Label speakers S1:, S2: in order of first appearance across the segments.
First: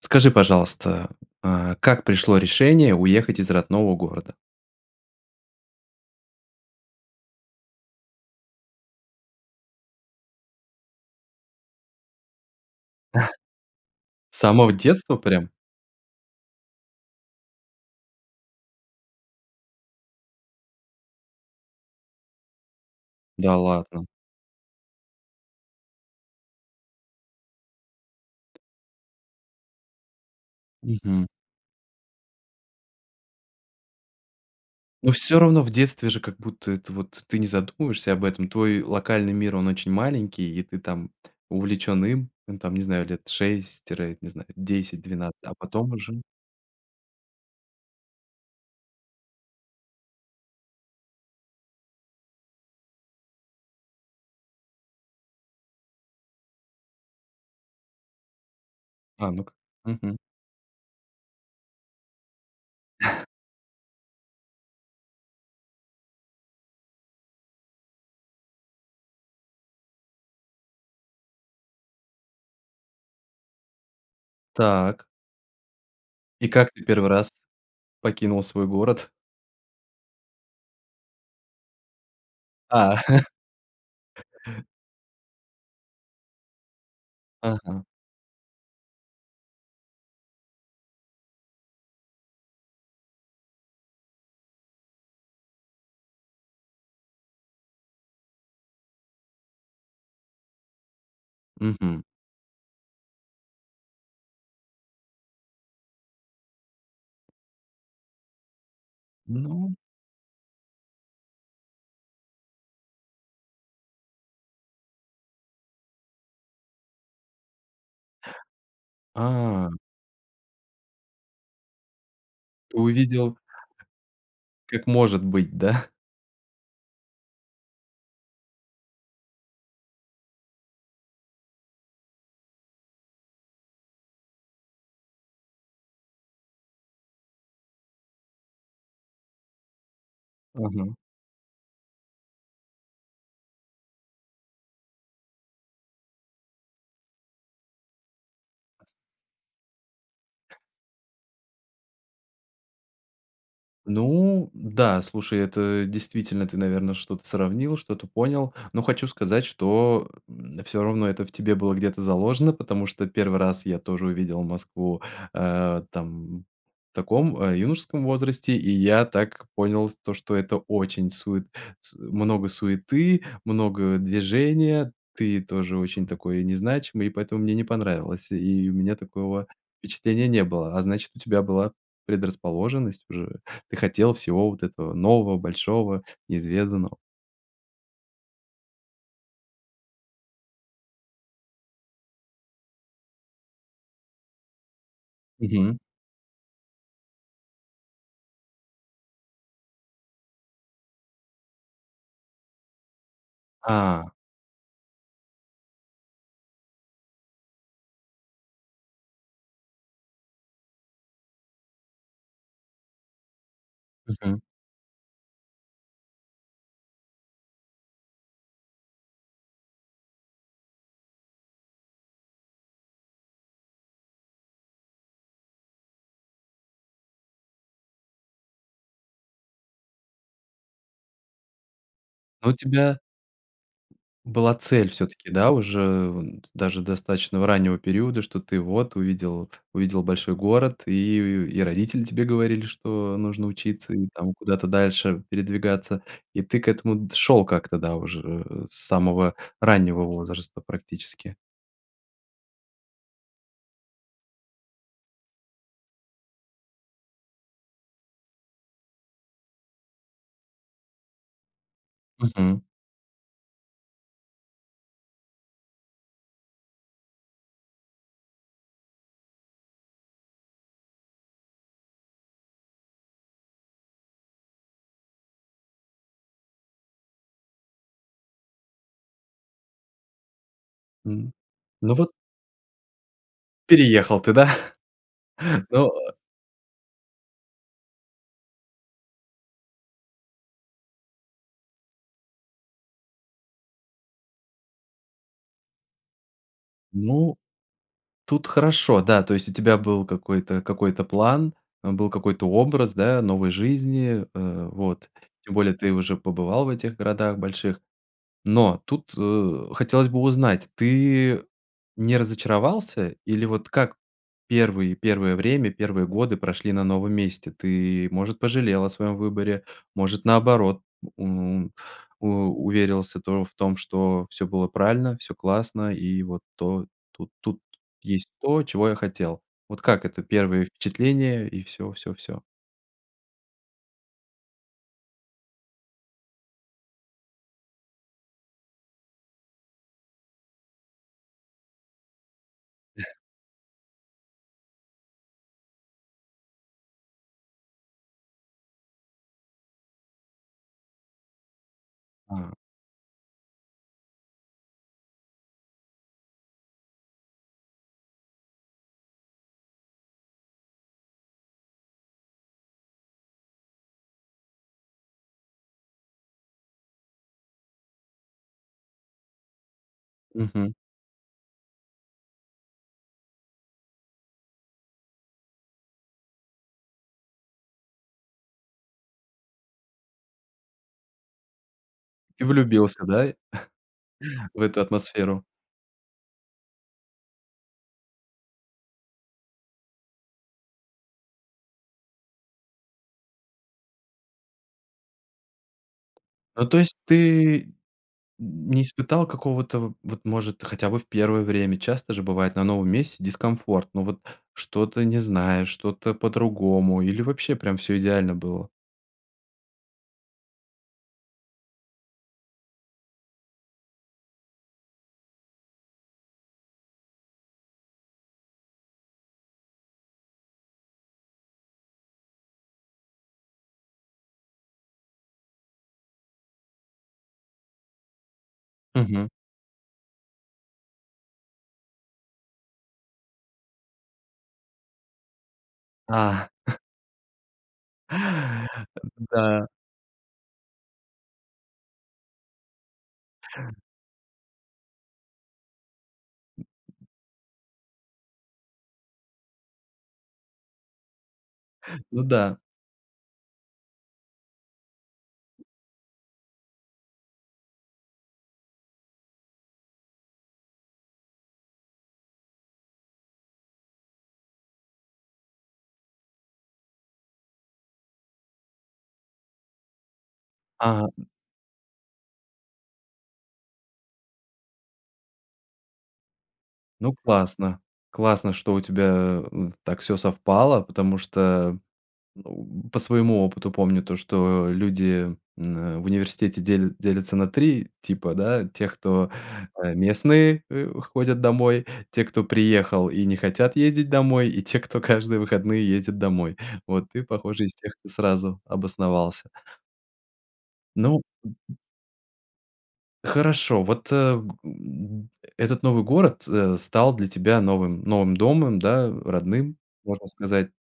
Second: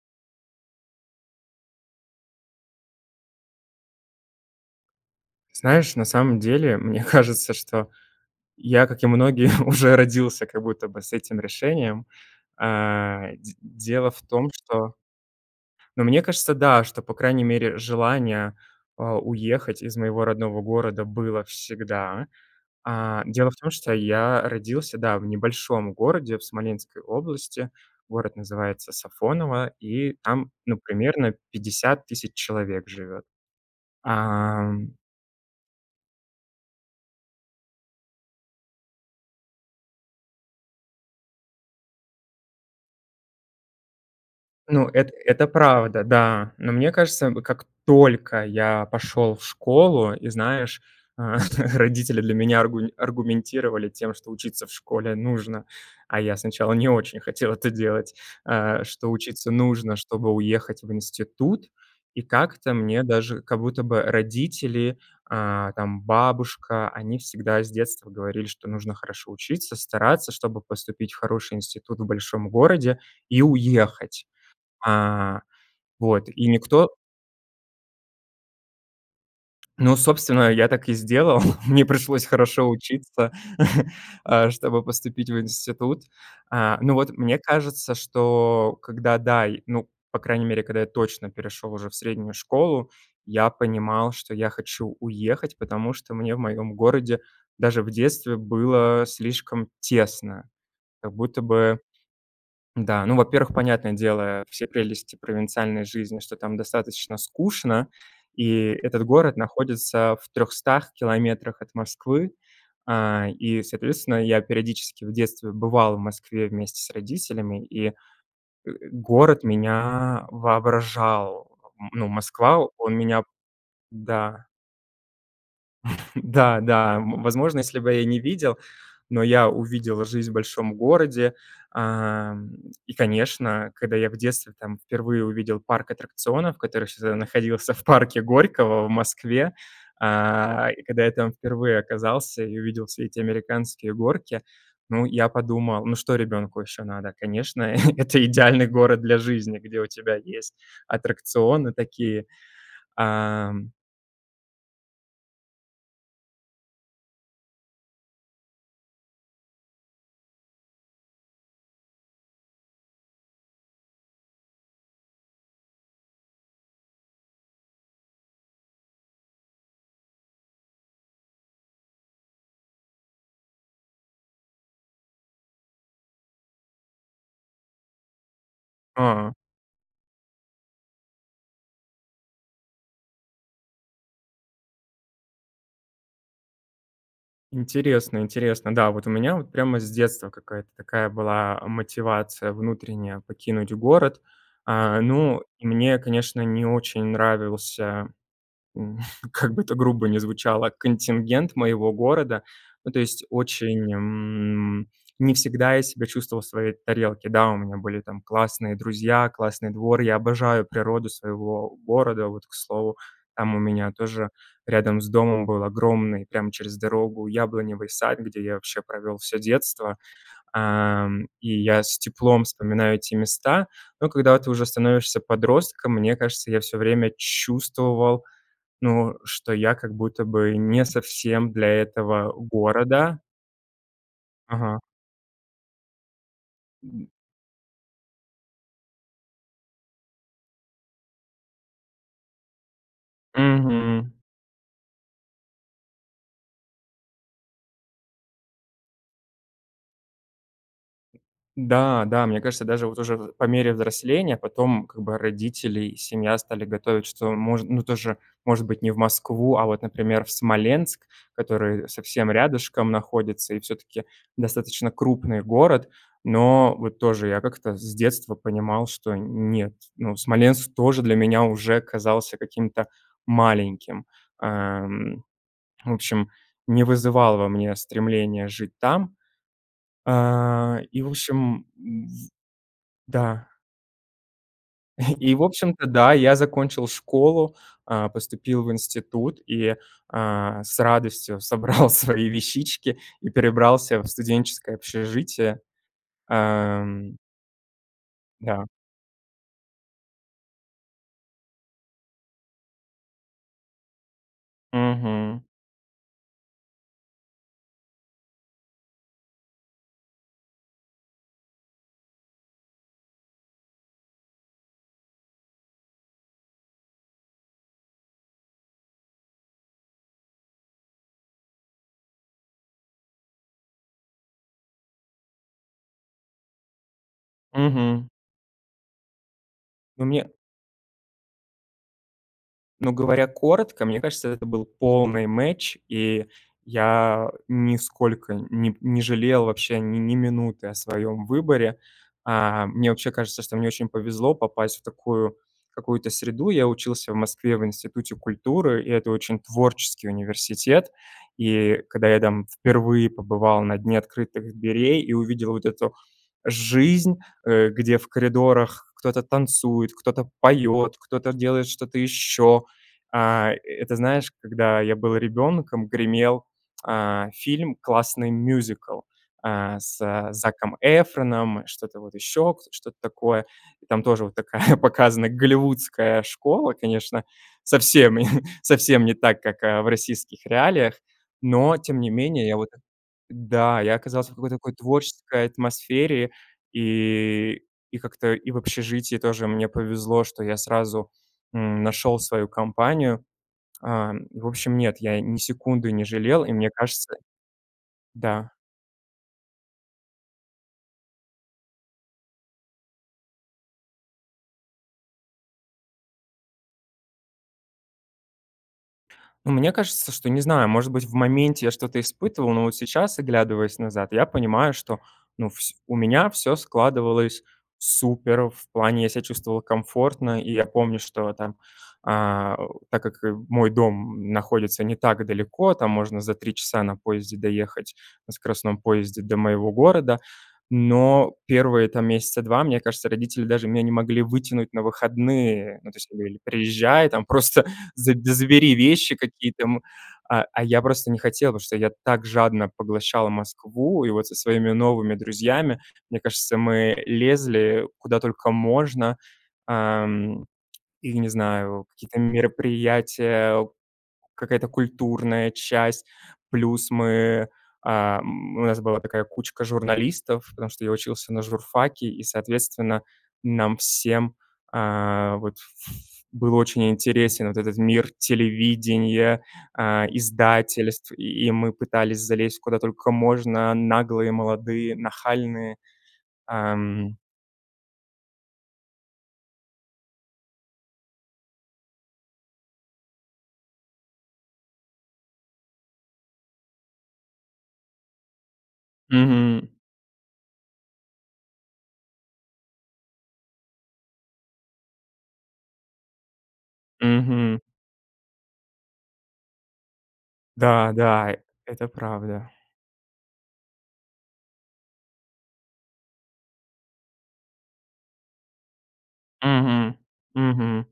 S1: Скажи, пожалуйста, э, как пришло решение уехать из родного города?
S2: Знаешь, на самом деле, мне кажется, что я, как и многие, уже родился как будто бы с этим решением. Э, дь дело в
S1: С
S2: том,
S1: самого
S2: что
S1: детства прям?
S2: Ну, мне кажется, да, что по крайней мере желание, э, уехать из моего родного города было всегда. Э, дело
S1: Да
S2: в том, что
S1: ладно.
S2: я родился, да, в небольшом городе в Смоленской области, город называется Сафоново, и там, ну,
S1: Мгм.
S2: примерно 50 000 человек живет, а, м
S1: Ну, всё равно в детстве же как будто это вот ты не задумываешься об этом. Твой локальный мир, он очень маленький и ты там увлечён им. Ну там не знаю, лет 6 тире, не знаю,
S2: Ну,
S1: десять
S2: эт
S1: двенадцать,
S2: это
S1: а потом
S2: правда,
S1: уже
S2: да. Но мне кажется, м, как только я пошёл в школу и, знаешь, э, родители для меня аргу аргументировали тем, что учиться в школе нужно, а я сначала не очень хотел это делать. Э, что
S1: А, ну
S2: учиться
S1: ка
S2: нужно,
S1: Мгм.
S2: чтобы уехать в институт, и как-то мне даже как будто бы родители, э, там, бабушка, они всегда с детства говорили, что нужно хорошо учиться, стараться, чтобы поступить в хороший институт в большом городе и уехать.
S1: Так.
S2: Э, вот, и
S1: И как ты
S2: никто
S1: 1 раз покинул свой город?
S2: Ну, собственно, я так и сделал, мне пришлось хорошо
S1: А.
S2: учиться, э, чтобы поступить в институт. Э, ну, вот, мне
S1: Ага.
S2: кажется, что когда да, и, ну, по крайней мере, когда я точно перешёл уже в среднюю школу, я понимал, что я хочу уехать, потому что мне в моём городе даже в детстве было слишком тесно. Как будто бы,
S1: Мгм.
S2: да, ну, во-первых, понятное дело все прелести провинциальной жизни, что там достаточно скучно, и этот город
S1: Ну
S2: находится в 300 километрах от Москвы, э, и, соответственно, я периодически в детстве бывал в Москве вместе с родителями, и, э, город
S1: А.
S2: меня воображал, н ну, Москва,
S1: Ты
S2: он меня
S1: увидел,
S2: Да.
S1: как может быть, да?
S2: Да, да, м, возможно, если бы я не видел, но я увидел жизнь в большом городе, эм, и, конечно, когда я в детстве там впервые увидел парк аттракционов, который ещё тогда находился в парке Горького в Москве. Э, и
S1: Мгм.
S2: когда я там впервые оказался и увидел все эти американские горки, ну, я подумал: "Ну что ребенку ещё надо?" Конечно, это идеальный город для жизни, где у тебя есть аттракционы такие. Эм.
S1: Ну да, слушай, это действительно ты, наверно, что-то сравнил, что-то понял. Но хочу сказать, что, м, всё равно это в тебе было где-то заложено, потому что первый раз я тоже увидел Москву, э, там в таком юношеском возрасте, и я так понял то, что это очень сует с много суеты, много движения. Ты тоже очень такой не значимый, и поэтому мне не понравилось. И у меня
S2: А.
S1: такого впечатления не было, а значит, у тебя была предрасположенность уже, ты хотел всего вот этого нового, большого, неизведанного.
S2: Интересно, интересно. Да, вот у меня вот прямо с детства какая-то такая была мотивация внутренняя покинуть город. Э, ну, и
S1: Мгм.
S2: мне, конечно, не очень нравился, м, как бы это грубо ни звучало, контингент моего города. Ну, то есть, очень,
S1: А.
S2: м, не всегда я себя чувствовал в своей тарелке. Да, у меня были там классные друзья, классный двор, я обожаю природу своего города. Вот, к слову, там у меня тоже
S1: Мгм.
S2: рядом с домом был огромный прямо через дорогу яблоневый сад, где я вообще провел всё детство, эм, и я с теплом вспоминаю те места. Но когда ты уже становишься подростком, мне кажется, я всё время чувствовал, ну, что я как будто бы не совсем для этого
S1: А у тебя
S2: города.
S1: была
S2: Ага.
S1: цель всё-таки, да уже вон т даже достаточного раннего периода, что ты вот увидел, увидел большой город, и, э, и родители тебе говорили, что нужно учиться и
S2: Мгм.
S1: там куда-то дальше передвигаться, и ты к этому д шёл как-то да уже с самого раннего возраста, практически.
S2: Да, да, мне кажется, даже вот уже в по мере взросления потом, как бы, родители и семья стали готовить, что можн ну, тоже, может быть не в Москву, а вот, например, в Смоленск, который совсем
S1: Мгм.
S2: рядышком находится и всё-таки достаточно крупный город. Но вот тоже я как-то с детства понимал, что нет, ну, Смоленск тоже для меня уже казался каким-то маленьким. Эм, в общем, не вызывал во мне стремления жить там. Э, и, в
S1: М.
S2: общем,
S1: Ну вот
S2: в Да.
S1: переехал ты, да?
S2: И, в общем-то,
S1: Но э
S2: да, я закончил школу, э, поступил в институт и, э, с радостью собрал свои вещички и перебрался в студенческое общежитие. Эм.
S1: Ну, тут
S2: Да.
S1: хорошо, да. То есть, у тебя был какой-то какой-то план, э, был какой-то образ да, новой жизни. Э, вот.
S2: Мгм.
S1: Тем более ты уже побывал в этих городах больших. Но тут, э, хотелось бы узнать- ты не разочаровался или вот как первые, первое время, первые годы прошли на новом месте? Ты, может, пожалел о своём выборе, может, наоборот, м, у уверился тоже в том, что всё было правильно, всё классно и вот то тут, тут
S2: Мгм.
S1: есть то, чего я хотел. Вот как
S2: Ну
S1: это
S2: мне
S1: первое впечатление и всё, всё, всё?
S2: Ну говоря коротко, мне кажется, это был полный match, и я нисколько ни не жалел вообще ни минуты о своём выборе. Э, мне вообще кажется, что мне очень повезло попасть в такую какую-то среду. Я учился в Москве в Институте культуры, и это очень творческий университет. И когда я там
S1: А.
S2: впервые побывал на дне открытых дверей и увидел вот эту жизнь, э, где в коридорах кто-то танцует, кто-то поёт, кто-то делает что-то ещё Э, это знаешь, когда я был ребенком, гремел, э, фильм классный, мюзикл, э, с
S1: Мгм.
S2: Заком Эфроном, что-то вот ещё, к что-то такое. И там тоже вот такая показана голливудская школа, конечно, совсем, совсем не так, как в российских реалиях, но тем не
S1: Ты
S2: менее я вот
S1: влюбился, да,
S2: да, я оказался в такой-то
S1: в
S2: какой
S1: эту атмосферу?
S2: творческой атмосфере, и и как-то и в общежитии тоже мне повезло, что я сразу, м, нашёл свою компанию. Э, в общем, нет, я ни секунды не жалел, и
S1: Ну
S2: мне
S1: то есть
S2: кажется
S1: ты
S2: Да.
S1: не испытал какого-то, в вот может, хотя бы в первое время, часто же бывает, на новом месте дискомфорт, ну вот, что-то не знаешь, что-то по-другому или вообще прям всё идеально было?
S2: Ну мне кажется, что, не знаю, может быть, в моменте я что-то испытывал, но вот сейчас, оглядываясь назад, я понимаю, что ну вс у меня всё складывалось супер. В плане, я себя чувствовал комфортно, и я помню, что, там, э, э, так как мой дом находится не так далеко, там можно за 3 часа на поезде доехать, на скоростном поезде
S1: Мгм.
S2: до моего города. Но первые, там, месяца 2, мне кажется, родители даже меня не могли вытянуть на выходные, ну, то есть, они говорили:
S1: А.
S2: "Приезжай, там, просто заб забери вещи какие-то,
S1: Да.
S2: м". А я просто не хотел, потому что я так жадно поглощал Москву, и вот со своими новыми друзьями, мне кажется, мы лезли, куда только можно. Эм, и, не знаю, какие-то
S1: Ну да.
S2: мероприятия, какая-то культурная часть, плюс мы, эм, у нас была такая кучка журналистов, потому что я учился на журфаке, и, соответственно, нам всем, э, вот, ф ф был очень интересен вот этот мир телевидения, э,
S1: Ага.
S2: издательств,
S1: Н
S2: и и мы пытались залезть куда только можно, наглые, молодые, нахальные.
S1: Ну
S2: Эм.
S1: классно. Классно, что у тебя, э, так всё совпало, потому что, э, по своему опыту помню то, что люди н в университете дель делятся на 3 типа, да: тех кто,
S2: Мгм.
S1: э, местные, э, ходят домой, те, кто приехал и не хотят ездить домой, и те, кто каждые выходные ездит домой. Вот, ты,
S2: Мгм.
S1: похоже, из тех, кто сразу обосновался.
S2: Да,
S1: Ну
S2: да, это правда.
S1: Хорошо. Вот, э, м, этот новый город, э, стал для тебя новым, новым домом, да, родным,
S2: Мгм.
S1: можно сказать
S2: Мгм.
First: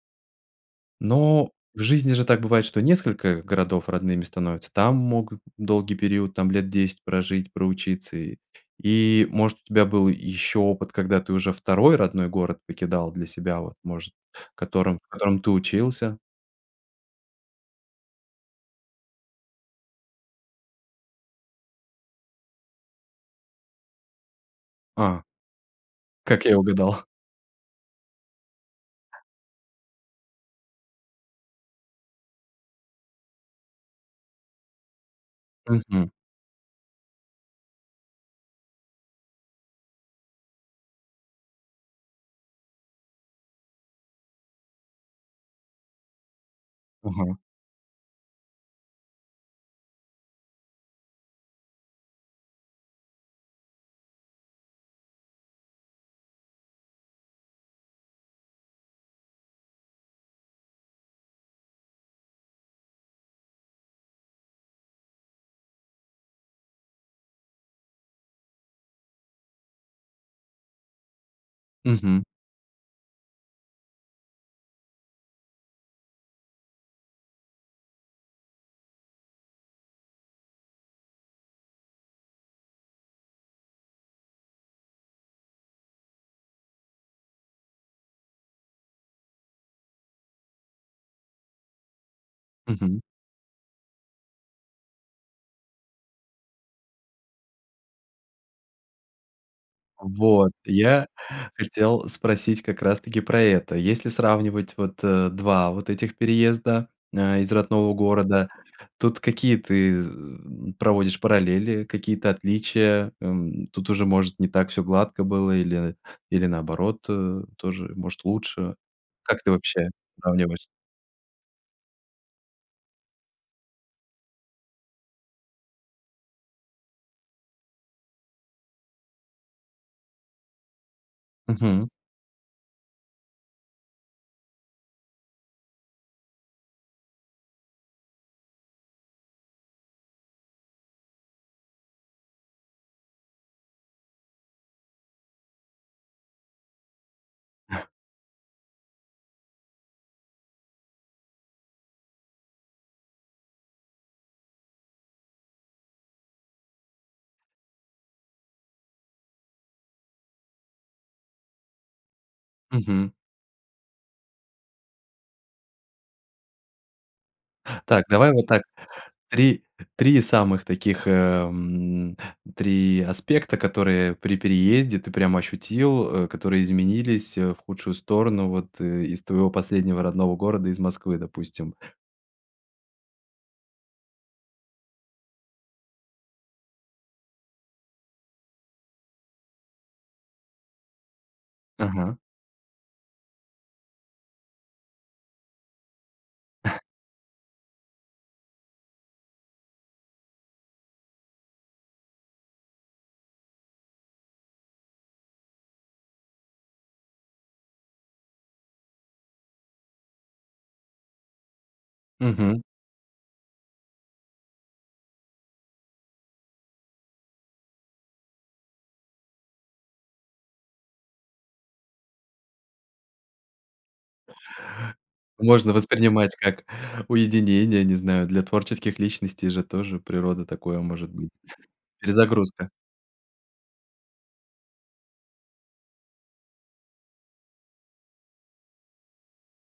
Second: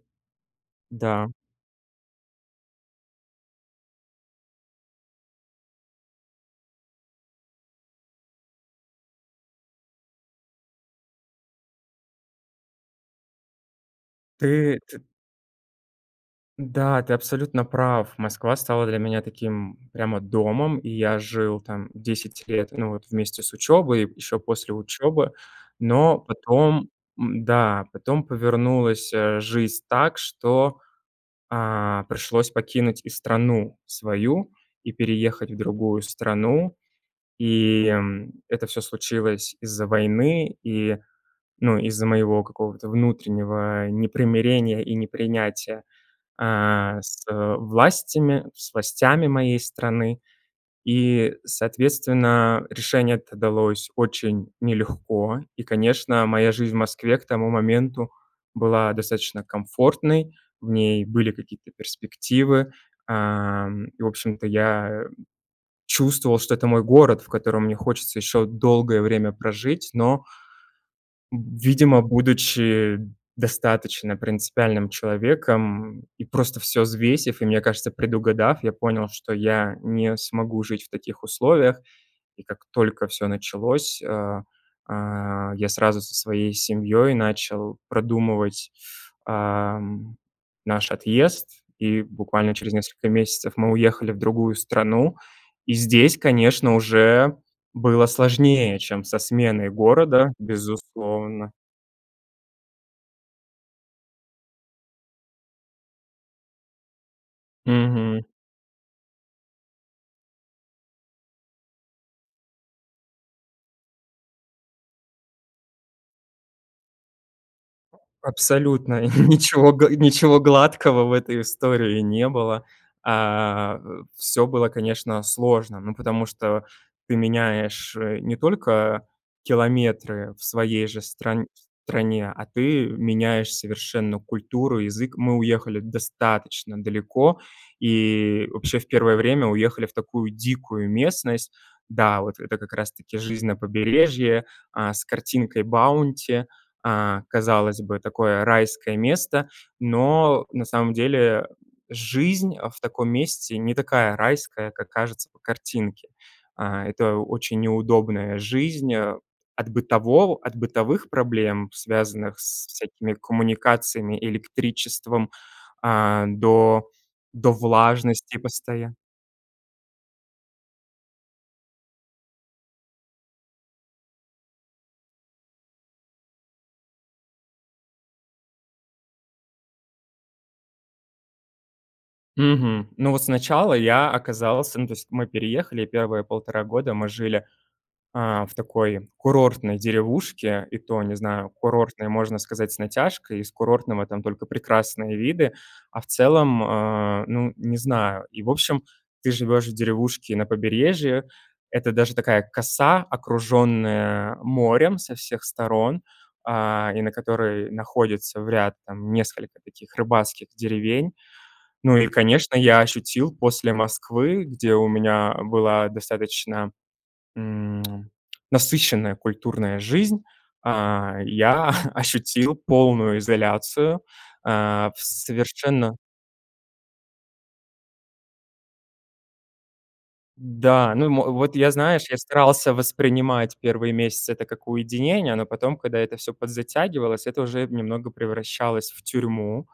S2: Да.
S1: но в жизни же так бывает, что несколько городов родными становятся. Там могут долгий период, там лет 10 прожить, проучиться. И и, может, у тебя был ещё опыт, когда ты уже второй родной город покидал для себя, вот, может,
S2: Ты
S1: котором
S2: т
S1: в котором ты учился?
S2: Да, ты абсолютно прав. Москва стала для меня таким прямо домом, и я жил там 10 лет, ну вот, вместе с учёбой, еще после
S1: А.
S2: учёбы. Но
S1: Как я
S2: потом,
S1: угадал.
S2: м, да, потом повернулась, э, жизнь так, что, э, пришлось покинуть и страну свою, и переехать в другую
S1: Мгм.
S2: страну. И, м, это всё случилось из-за войны и, ну, из-за моего какого-то внутреннего непримирения и непринятия, э, с,
S1: Мгм.
S2: э, властями, с властями моей страны. И, соответственно, решение это далось очень нелегко, и, конечно, моя жизнь в Москве к тому моменту была достаточно комфортной, в ней были какие-то перспективы, эм, и, в общем-то, я чувствовал, что это мой город, в котором мне хочется еще долгое время прожить, но видимо,
S1: Мгм.
S2: будучи достаточно принципиальным человеком и просто всё взвесив, и, мне кажется, предугадав, я понял, что я не смогу жить в таких условиях. И как только всё началось, а, а, я сразу со своей семьёй начал продумывать, а, м, наш отъезд, и буквально через
S1: Мгм.
S2: несколько месяцев мы уехали в другую страну, и здесь, конечно, уже было сложнее, чем со сменой города,
S1: Вот. Я
S2: безусловно.
S1: хотел спросить как раз таки про это. Если сравнивать вот, э, два вот этих переезда, э, из родного
S2: Мгм.
S1: города, тут какие ты з э, проводишь параллели, какие-то отличия? Эм, тут уже, может, не так всё гладко было или, э, или наоборот, э, тоже, может, лучше.
S2: Абсолютно
S1: Как ты
S2: ничего га
S1: вообще
S2: ничего
S1: сравниваешь?
S2: гладкого в этой истории не было. Э. Всё было, конечно, сложно, ну потому что ты меняешь, э, не только километры в своей же стран
S1: Мгм.
S2: стране, а ты меняешь совершенно культуру, язык. Мы уехали достаточно далеко и вообще в первое время уехали в такую дикую местность. Да, вот это как раз таки жизнь на побережье, а, с картинкой Баунти. Э, казалось бы, такое райское место, но на самом деле жизнь в таком месте не такая райская, как кажется по картинке. А, это очень неудобная жизнь, от бытового от бытовых проблем, связанных со
S1: Мгм.
S2: всякими коммуникациями, электричеством, а, до, до
S1: Так. Давай
S2: влажности
S1: вот так.
S2: постоя
S1: 3 3 самых таких, э, м, 3 аспекта, которые при переезде ты прямо ощутил, э, которые изменились, э, в худшую сторону вот, э, из твоего последнего родного города, из Москвы, допустим.
S2: Мгм. Ну, вот сначала я оказался, ну, то есть, мы переехали, и первые 1,5 года мы жили, э, в такой курортной деревушке, и то, не знаю, курортной,
S1: Ага.
S2: можно сказать, с натяжкой, из курортного там только прекрасные виды, а в целом, э, ну, не знаю. И, в общем, ты живешь в деревушке на побережье, это даже такая коса, окруженная морем со всех сторон, а, и на которой находится в ряд, там, несколько таких рыбацких деревень. Ну и, конечно,
S1: Мгм.
S2: я ощутил после Москвы, где у меня была достаточно, м, насыщенная культурная жизнь, а, я ощутил полную изоляцию, а, в
S1: Можно
S2: совершенно
S1: воспринимать как уединение, не знаю. Для творческих личностей же тоже природа такое
S2: Да, ну, и
S1: может
S2: мо
S1: быть.
S2: Вот я, знаешь, я
S1: Перезагрузка.
S2: старался воспринимать первые месяцы это как уединение, но потом, когда это всё подзатягивалось, это уже немного превращалось в тюрьму,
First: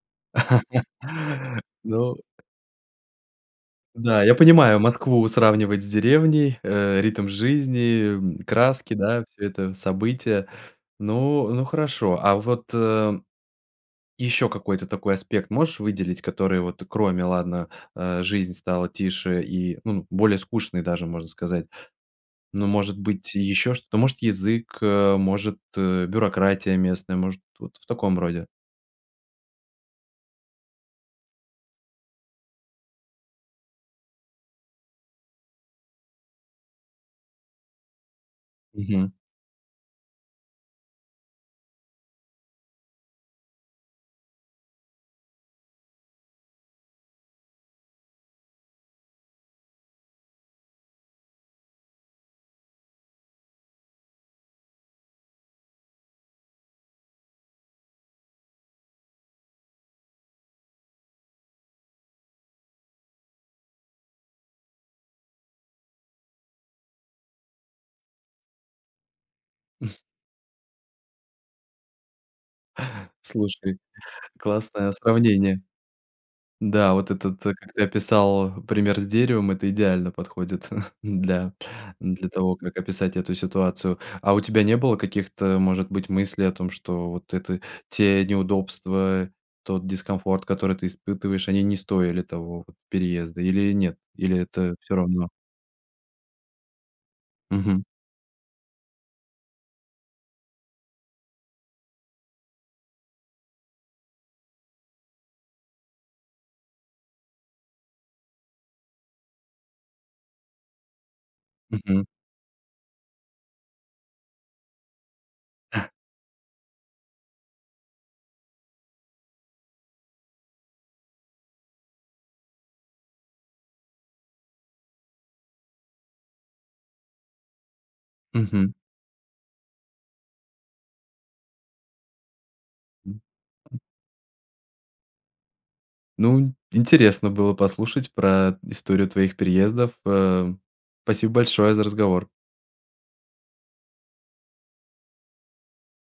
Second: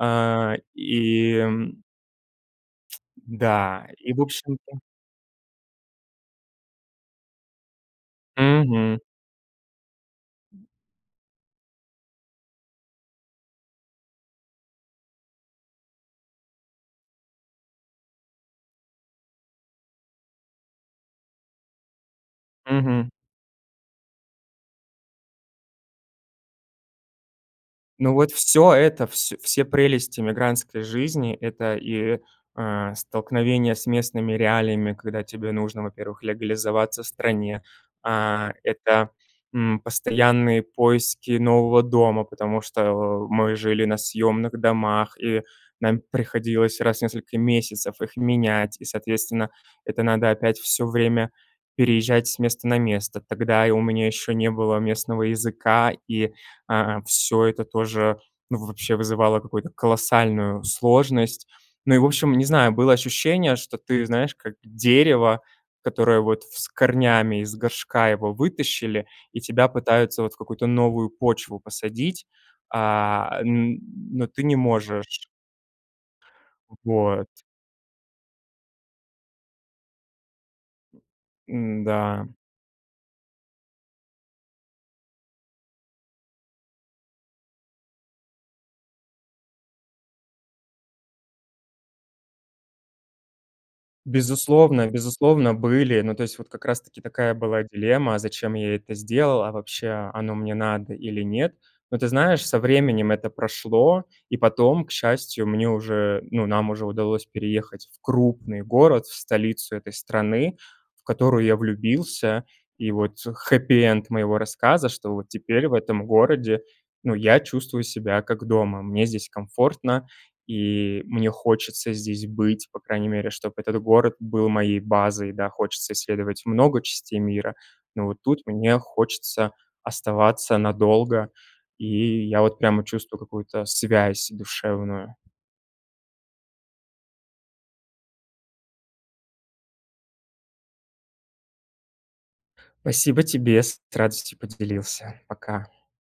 S2: э, и м
S1: Ну
S2: Да, и, в
S1: Да, я понимаю,
S2: общем-то
S1: Москву сравнивать с деревней, э, ритм жизни, краски,
S2: Мгм.
S1: да всё это события. Ну ну хорошо, а вот ещё какой-то такой аспект можешь выделить, который вот кроме, ладно, э, жизнь стала тише и, ну, более скучной даже, можно сказать. Ну, может
S2: Мгм.
S1: быть, ещё что-то. Может, язык, может, бюрократия местная, может, вот в
S2: Ну,
S1: таком
S2: вот
S1: роде.
S2: всё это, вс все прелести эмигрантской жизни- это и, э, столкновение с местными реалиями, когда тебе нужно, во-первых, легализоваться в стране. А, это,
S1: Мгм.
S2: м, постоянные поиски нового дома, потому что о мы жили на съемных домах, и нам приходилось раз в несколько месяцев их менять, и, соответственно, это надо опять всё время переезжать с места на место. Тогда и у меня ещё не было местного языка, и, а, всё это тоже вообще вызывало какую-то колоссальную сложность. Ну и, в общем, не знаю, было ощущение, что ты, знаешь, как дерево, которое вот в с корнями, из горшка его вытащили, и тебя пытаются вот в какую-то новую почву посадить, а,
S1: Слушай,
S2: м, но ты не
S1: классное
S2: можешь.
S1: сравнение. Да, вот
S2: Вот.
S1: этот, как ты описал, пример с деревом- это идеально подходит, да,
S2: М, да.
S1: для того, как описать эту ситуацию. А у тебя не было каких-то, может быть, мыслей о том, что вот это те неудобства, тот дискомфорт, который ты испытываешь, они не стоили того переезда или нет? Или это
S2: Безусловно,
S1: всё равно?
S2: безусловно были, но, то есть, вот как раз-таки такая была
S1: Мгм.
S2: дилемма: зачем я это сделал, а вообще оно мне надо или нет. Но, ты знаешь, со временем это прошло, и потом, к счастью, мне уже, ну, нам уже удалось переехать в крупный город, в столицу этой страны, в которую я
S1: Мгм.
S2: влюбился, и вот хеппи-энд моего рассказа, что вот теперь в этом городе, ну, я чувствую себя как дома. Мне здесь комфортно, и мне хочется здесь быть, по крайней мере, чтобы этот город был моей базой. Да, хочется исследовать много частей мира, но вот тут
S1: Мгм.
S2: мне хочется оставаться надолго, и я вот прямо чувствую какую-то связь душевную.
S1: Ну, интересно было послушать про историю твоих переездов. Э, спасибо большое за разговор.
S2: Спасибо тебе, с радостью поделился. Пока.